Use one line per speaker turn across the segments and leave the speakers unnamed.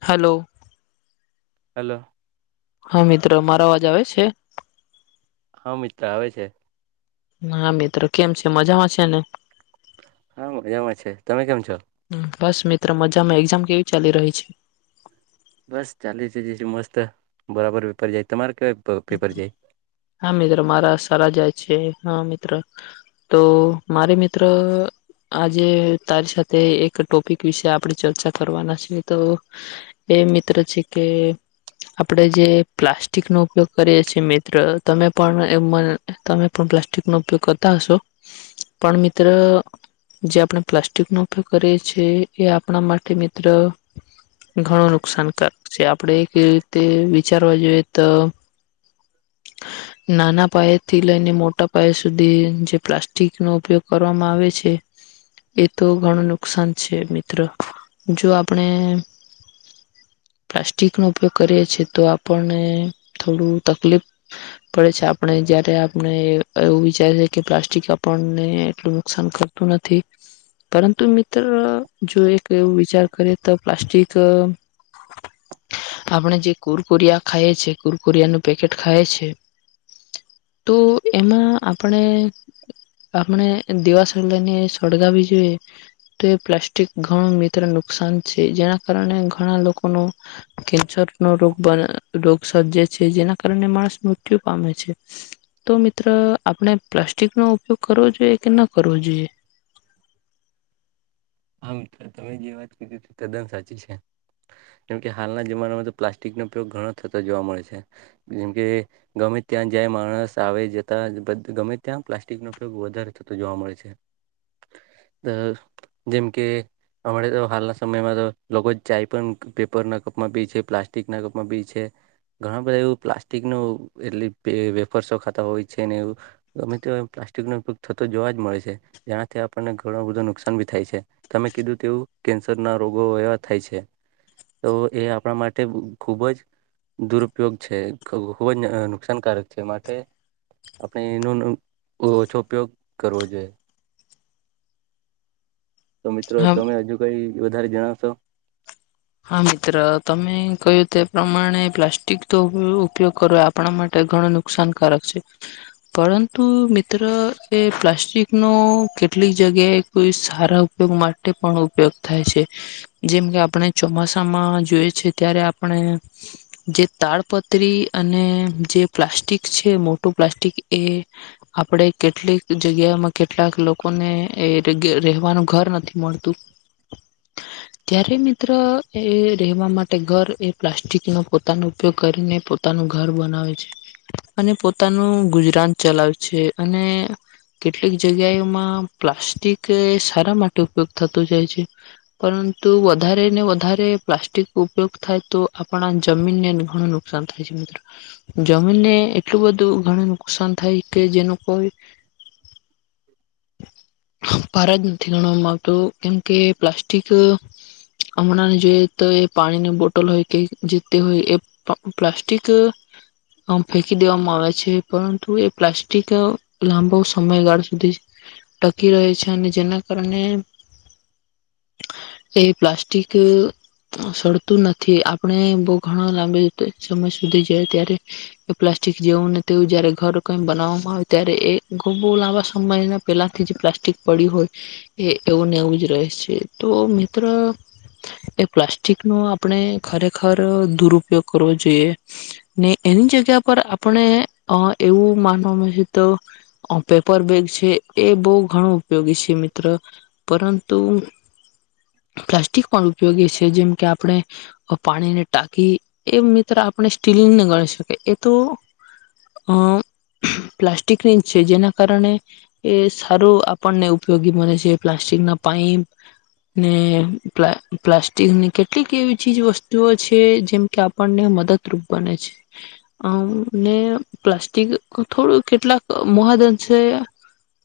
Hello.
Hello.
હા મિત્રો મારો અવાજ આવે છે?
હા મિત્ર આવે છે.
હા મિત્રો કેમ છે મજામાં છે ને?
હા મજામાં છે તમે કેમ છો
બસ મિત્ર મજામાં. એક્ઝામ કેવી ચાલી રહી? છે.
બસ ચાલી છે જ છે મસ્ત બરાબર પેપર જાય. તમારે કેવા પેપર જાય?
હા મિત્ર મારા સારા જાય છે. હા મિત્ર તો મારે મિત્ર આજે તારી સાથે એક ટોપિક વિશે આપણે ચર્ચા કરવાના છે. તો એ મિત્ર છે કે આપણે જે પ્લાસ્ટિકનો ઉપયોગ કરીએ છીએ મિત્ર તમે પણ એમાં તમે પણ પ્લાસ્ટિકનો ઉપયોગ કરતા હશો પણ મિત્ર જે આપણે પ્લાસ્ટિકનો ઉપયોગ કરીએ છીએ એ આપણા માટે મિત્ર ઘણું નુકસાનકારક છે. આપણે કેવી રીતે વિચારવા જોઈએ તો નાના પયા થી લઈને મોટા પાયે સુધી જે પ્લાસ્ટિકનો ઉપયોગ કરવામાં આવે છે. એ તો ઘણું નુકસાન છે. મિત્ર જો આપણે પ્લાસ્ટિક નો ઉપયોગ કરીએ છીએ તો આપને થોડું તકલીફ પડે છે. આપણે જયારે આપણે એવું વિચારે છે કે, પ્લાસ્ટિક આપણને એટલું નુકસાન કરતું નથી, પરંતુ મિત્ર જો એક એવ વિચાર કરીએ તો પ્લાસ્ટિક આપણે જે કુરકુરિયા ખાઈએ છીએ કુરકુરિયાનું પેકેટ ખાય છે. તો એમાં આપણે આપણે દીવાસળી‌ લઈને સળગાવી જોઈએ તો એ પ્લાસ્ટિક ઘણું મિત્ર નુકસાન છે. જેના કારણે ઘણા લોકોનો કેન્સર નો રગ રોગ સર્જે છે જેના કાર માણસ મૃત્યુ પામે છે. તો મિત્ર આપણે પ્લાસ્ટિક નો ઉપયોગ કરવો જોઈએ કે ન કરવો જોઈએ!
હા તમે જે વાત કીધી તદ્દન સાચી છે. કેમકે હાલના જમાનામાં તો પ્લાસ્ટિકનો ઉપયોગ ઘણો થતો જોવા મળે છે. જેમકે ગમે ત્યાં જ્યા માણસ આવે જતા ગમે ત્યાં પ્લાસ્ટિકનોયોગ વધારે થતો જોવા મળે છે. જેમ કે અમાણા તો હાલના સમયમાં તો લોકો ચાય પણ પેપરના કપમાં બી છે, પ્લાસ્ટિકના કપમાં બી છે, ઘણા બધા એવું પ્લાસ્ટિક ન એટલે વેફર ખાતા હોય છે ને એવું અમે તો પ્લાસ્ટિકનો ઉપયોગ થતો જોવા જ મળે છે જેનાથી આપણને ઘણું બધો નુકસાની થાય છે તમે કીધું તેવું કેન્સર ના રોગો એવા થાય છે. તો એ આપણા માટે ખૂબ જ દુરુપયોગ છે ખૂબ જ નુકસાનકારક છે. માટે આપણે એનો ઓછો ઉપયોગ કરવો જોઈએ. તો મિત્રો
હા
તમે હજુ કઈ વધારે જણાવશો?
હા મિત્ર તમે કહ્યું તે પ્રમાણે પ્લાસ્ટિક તો ઉપયોગ કરો આપણા માટે ઘણું નુકસાનકારક છે. ‌ પરંતુ મિત્ર એ પ્લાસ્ટિક નો કેટલીક જગ્યાએ કોઈ સારા ઉપયોગ માટે પણ ઉપયોગ થાય છે. જેમ કે આપણે ચોમાસામાં જોય છે ત્યારે આપણે જે તાડપત્રી અને જે પ્લાસ્ટિક છે મોટું પ્લાસ્ટિક એ આપણે કેટલીક જગ્યામાં કેટલાક લોકોને રહેેવાનું ઘર નથી મળતું ત્યારે મા એ રહેવા માટે ઘર એ પ્લાસ્ટિકનો પોતાનો ઉપયોગ કરીને પોતાનું ઘર બનાવે છે. અને પોતાનું ગુજરાન ચલાવે છે. અને કેટલીક જગ્યામાં પ્લાસ્ટિક એ સારા માટે ઉપયોગ થતો જાય છે. પરંતુ વધારેને વધારે પ્લાસ્ટિક ઉપયોગ થાય તો આપણા જમીનને ઘણું નુકસાન થાય છે. મિત્રો જમીનને એટલું બધું ઘણું નુકસાન થાય કે જેનું કોઈ ભાર જ નથી ગણવામાં આવતો કેમ કે, પ્લાસ્ટિક હમણાં જોઈએ તો એ પાણીની બોટલ હોય કે જે તે હોય એ પ્લાસ્ટિક ફેંકી દેવામાં આવે છે. પરંતુ એ પ્લાસ્ટિક લાંબો સમયગાળ સુધી ટકી રહે છે. અને જેના કારણે એ પ્લાસ્ટિક સળતું નથી. આપણે બહ ઘણ લાંબ સમય સુધી જાય ત્યારે એ પ્લાસ્ટિક જેવું તેવું જયારે ઘર કઈ બનાવવામાં આવે ત્યારે એ બહ લાંબા સમય પેલાથી જે પ્લાસ્ટિક પડી હોય એ એવું ને એવું જ રહે છે. તો મિત્ર એ પ્લાસ્ટિક નો આપણે ખરેખર દુરુપયોગ કરવો જોઈએ ને એની જગ્યા પર આપણે એવું માનવામાં છે, તો પેપર બેગ છે. એ બહુ ઘણું ઉપયોગી છે. મિત્ર પરંતુ પ્લાસ્ટિક પણ ઉપયોગી છે. જેમ કે આપણે પાણીને ટાકી એ મિત્ર આપણે સ્ટીલને ગણી શકીએ એ તો અ પ્લાસ્ટિકની જ છે જેના કારણે એ સારું આપણને ઉપયોગી બને છે. પ્લાસ્ટિક ના પાઇપ ને પ પ્લાસ્ટિકની કેટલીક એવી ચીજ વસ્તુઓ છે. જેમ કે આપણને મદદરૂપ બને છે. ને પ્લાસ્ટિક થોડું કેટલાક મહાદંશે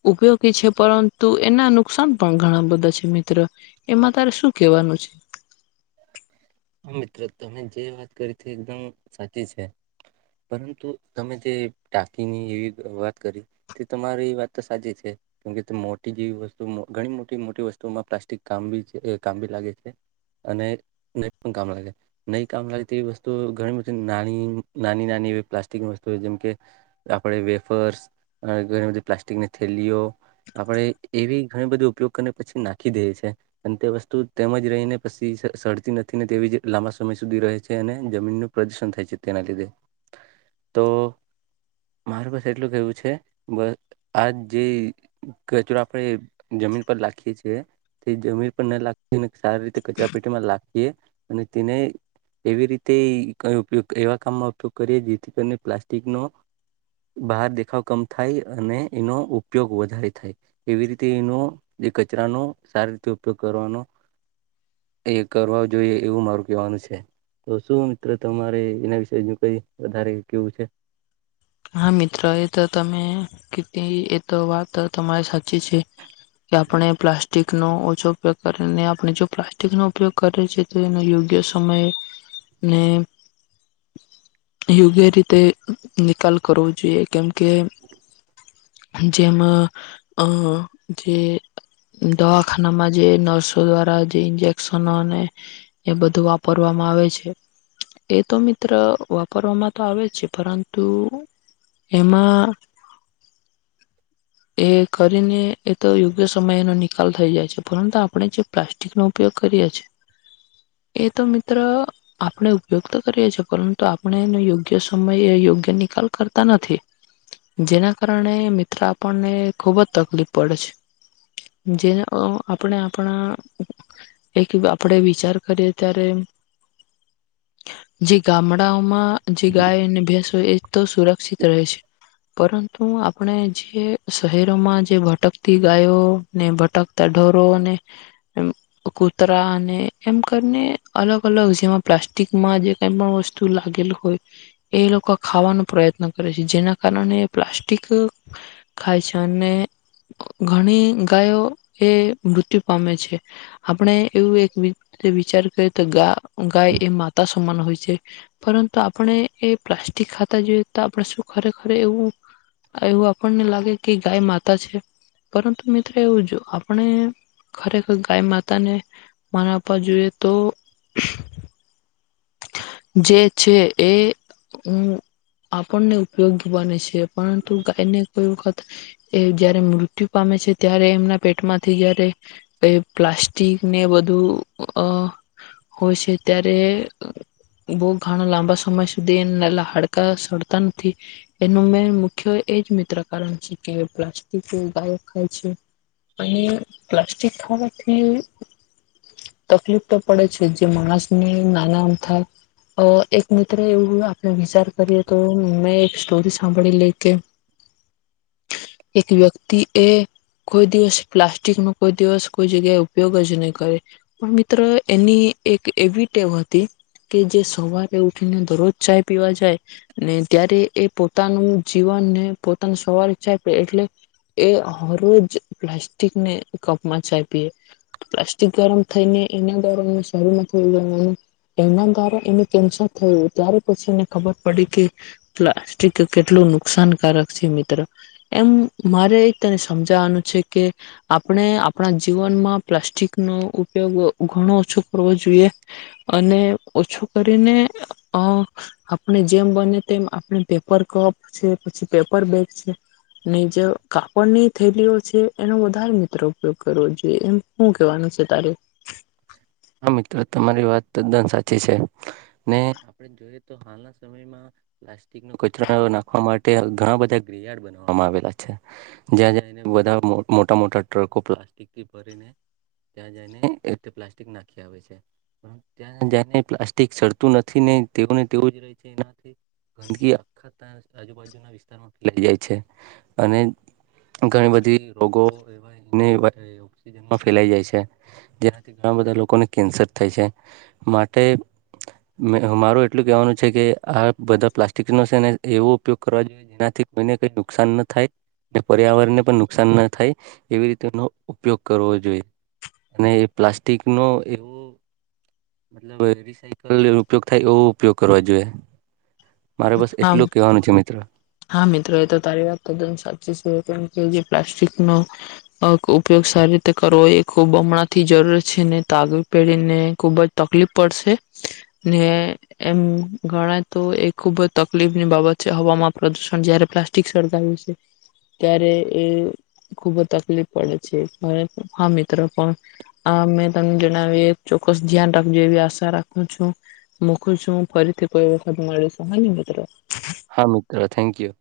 ઉપયોગી છે. પરંતુ એના નુકસાન પણ ઘણા બધા છે. મિત્રો એમાં તારે શું કેહેવાનું છે?
મ્ર તમે જે વાત કરી તે એકદમ સાચી છે. પરંતુ તમે જે ટાંકીની એવી વાત કરી તે તમારી વાત તો સાચી છે. કેમકે મોટી જેવી વસ્તુ ઘણી મોટી મોટી વસ્તુઓમાં પ્લાસ્ટિક કામી છે. કામી લાગે છે. અને નહી કામ લાગે તેવી વસ્તુ ઘણી બધી નાની નાની નાની એવી પ્લાસ્ટિક વસ્તુ જેમ કે આપણે વેફર્સ ઘણી બધી પ્લાસ્ટિકની થેલીઓ આપણે એવી ઘણી બધી ઉપયોગ કરીને પછી નાખી દેએ છે અને તે વસ્તુ તેમજ રહીને પછી સતી નથી. ને તેવી જ લાંબા સમય સુધી રહે છે અને જમીનનું પ્રદુષણ થાય છે તેના લીધે તો મારી પાસે એટલું કેવું છે બસ આ જે કચરો આપણે જમીન પર લખીએ છેીએ તે જમીન પર ના લાગી સારી રીતે કચરા પેટીમાં લ. અને તેને એવી રીતે ક ઉપયોગ એવા કામમાં ઉપયોગ કરીએ જેથી કરીને પ્લાસ્ટિકનો બહાર દેખાવ કમ થાય અને એનો ઉપયોગ વધારે થાય એવી રીતે એનો જે કચરાનો સારી રીતે ઉપયોગ કરવાનો એક. કરવા જોઈએ એવું મારું કવાનું છે તો શું મિત્ર તમારે એના વિશેજ કઈ વધારે કેવું છે.
હા મિત્રો એ તો તમે કી એ તો વાત તમારે સાચી છે કે આપણે પ્લાસ્ટિકનોો ઓછો ઉપયોગ કરીને આપણે જો પ્લાસ્ટિકનોો ઉપયોગ કરીએ છી તો એનો યોગ્ય સમય ને યોગ્ય રીતે નિકાલ. કરવું જોઈએ કેમ. કે. જેમ અ જે દવાખાનામાં જે નર્સો દ્વારા જે ઇન્જેક્શનો અને એ બધું વાપરવામાં આવે છે એ તો મિત્ર વાપરવામાં તો આવે છે પરંતુ. એમાં. એ કરીને એ તો યોગ્ય સમય એનો નિકાલ થઈ જાય છે પરંતુ આપણે જે પ્લાસ્ટિકનોો ઉપયોગ કરીએ છે એ તો મિત્ર આપણે ઉપયોગ તો કરીએ છીએ પરંતુ આપણે એનો યોગ્ય સમય યોગ્ય નિકાલ કરતા નથી જેના કારણે મિત્ર. આપણને ખુબ જ તકલીફ પડે છે જેને આપણે આપણા એક આપણે વિચાર કરીએ ત્યારે જે ગામડાઓમાં. જે ગાય અને ભેસ. એ તો સુરક્ષિત રહે છે પરંતુ આપણે જે. શહેરોમાં જે ભટકતી ગાયો ને ભટકતા ઢરો અને કૂતરા અને એમ કરીને અલગ અલગ જેમાં પ્લાસ્ટિકમાં જે કઈ પણ વસ્તુ લાગેલ હોય એ લોકો ખાવાનો પ્રયત્ન કરે છે જેના કારણે પ્લાસ્ટિક. ખાય છે અને ઘણી ગાયો એ મૃત્યુ પામે છે આપણે. એવું એક વિચાર કર તો ગ ગાય એ માતા. હોય પરંતુ આપણે એ પ્લાસ્ટિક ખાતા જોઈએ તો આપ શું ખરેખર એવુંવું આપને લ. કે ગાય માતા છે પરંતુ મિત્રો એવું જો આપણે ખરેખર ગાય માતાને માન આપવા જોઈએ તો. જે છે એ આપણને ઉપયોગી બને છે. પણ તું એને કોઈ. એ જયારે મૃત્યુ પામે છે ત્યારે એમના. પેટમાંથી જયારે. એ પ્લાસ્ટિક ને બધું અ હોય છે ત્યારે. બહ ઘણા લાંબા સમય સુધી હાડકા સળતા નથી એનું મેન મુખ્ય એ જ મિત્ર કારણ છે કે પ્લાસ્ટિક ગાયો ખાય છે અને પ્લાસ્ટિક ખાવાથી તકલીફ તો પડે છે જે માણસને નાના. એક મિત્ર એવું આપણે વિચાર કરીએ તો મેં એક સ્ટોરી સાંભળી લ કે એક વ્યક્તિ એ કોઈ દિવસ પ્લાસ્ટિક નો કોઈ દિવસ કોઈ જગ્યાએ ઉપયોગ જ નહી કરે પણ મિત્ર એની એક એવી ટેમ હતી. કે જે સવારે ઉઠ. ને દરરોજ ચાય પીવા જાય ને ત્યારે એ પોતાનું જીવનને પોતાના સવારે ચાય પી એટલે એ હ રજ પ્લાસ્ટિકને કપમાં ચાય પીએ પ્લાસ્ટિક ગરમ થઈને એના દર શમાં થુંવાનું. એના દ્વા એને કેન્સર થયું ત્યારે પછી એને ખબર પડી કે પ્લાસ્ટિક કેટલું નુકસાનકારક છે મિત્રો એમ મારે તને સમજાવાનું છે કે આપણે આપણા જીવનમાં પ્લાસ્ટિકનોો ઉપયોગ ઘણો ઓછો કરવો જોઈએ. અને ઓછું કરીને આપણે જેમ બને તેમ આપણે પેપર કપ છે પછી પેપર બેગ છે જે કાપડની થેલીઓ છે એનો વધારે મિત્ર ઉપયોગ કરવો જોઈએ એમ શું કેવાનું છે તારે.
હા મિત્ર તમારી વાત તદ્દન સાચી છે ને આપણે જોઈએ તો હાલના સમયમાં પ્લાસ્ટિક ન કચરા નાખવા માટે ઘણા બધા ગયડ બનાવામાં આવેલા છે જ્યાં જઈને બધા મોટા મોટા ટ્રકો પ્લાસ્ટિકથી ભરીને ત્યાં જઈને પ્લા. નાખ આવેને પ્લાસ્ટિક સડતું નથી ને તેને તેવું જ રહે છે એનાથી ગંદકી આખા આજુબાજુના વિસ્તારમાં ફેલાઈ જાય છે અને ઘણી બધી રોગો એવાજમાં ફેલાઈ જાય છે જેનાથી. ઘણા બધા લોકોને કેન્સર થાય છે માટે મારું એટલું કહેવાનું છે કે આ બધા પ્લાસ્ટિકનો છે ને એવો ઉપયોગ કરવા જોઈએ જેનાથી કોઈને કંઈ નુકસાન ન થાય પર્યાવરણને પણ નુકસાન ન થાય એવી રીતે એનો ઉપયોગ કરવો જોઈએ અને એ. પ્લાસ્ટિક નો એવો મતલબ રિસાયકલ ઉપયોગ થાય એવો ઉપયોગ કરવા જોઈએ. મારે બસ
હા
એટલું કહેવાનું છે મિત્ર.
હા મિત્રો એ તો તારી વાત તદ્દન સાચી છે કેમ કે જે પ્લાસ્ટિકનો ઉપયોગ સારી રીતે કરવો એ ખૂબ હમણાં થી જરૂર છે તાગવી પહેડીને ખુબ જ તકલીફ પડશે ને એમ ગણાય તો એ ખૂબ જ તકલીફની બાબત છે હવામાં. પ્રદુષણ જયારે પ્લાસ્ટિક સળગાવ્યું છે ત્યારે એ ખુબ જ તકલીફ પડે છે હા મિત્રો પણ આ મેં તમને જણાવી ચોક્કસ ધ્યાન રાખજ એવી આશા રાખું છું મકું છું ફરીથી કોઈ વખત મળે હ મિત્રો.
હા મિત્ર. Thank you.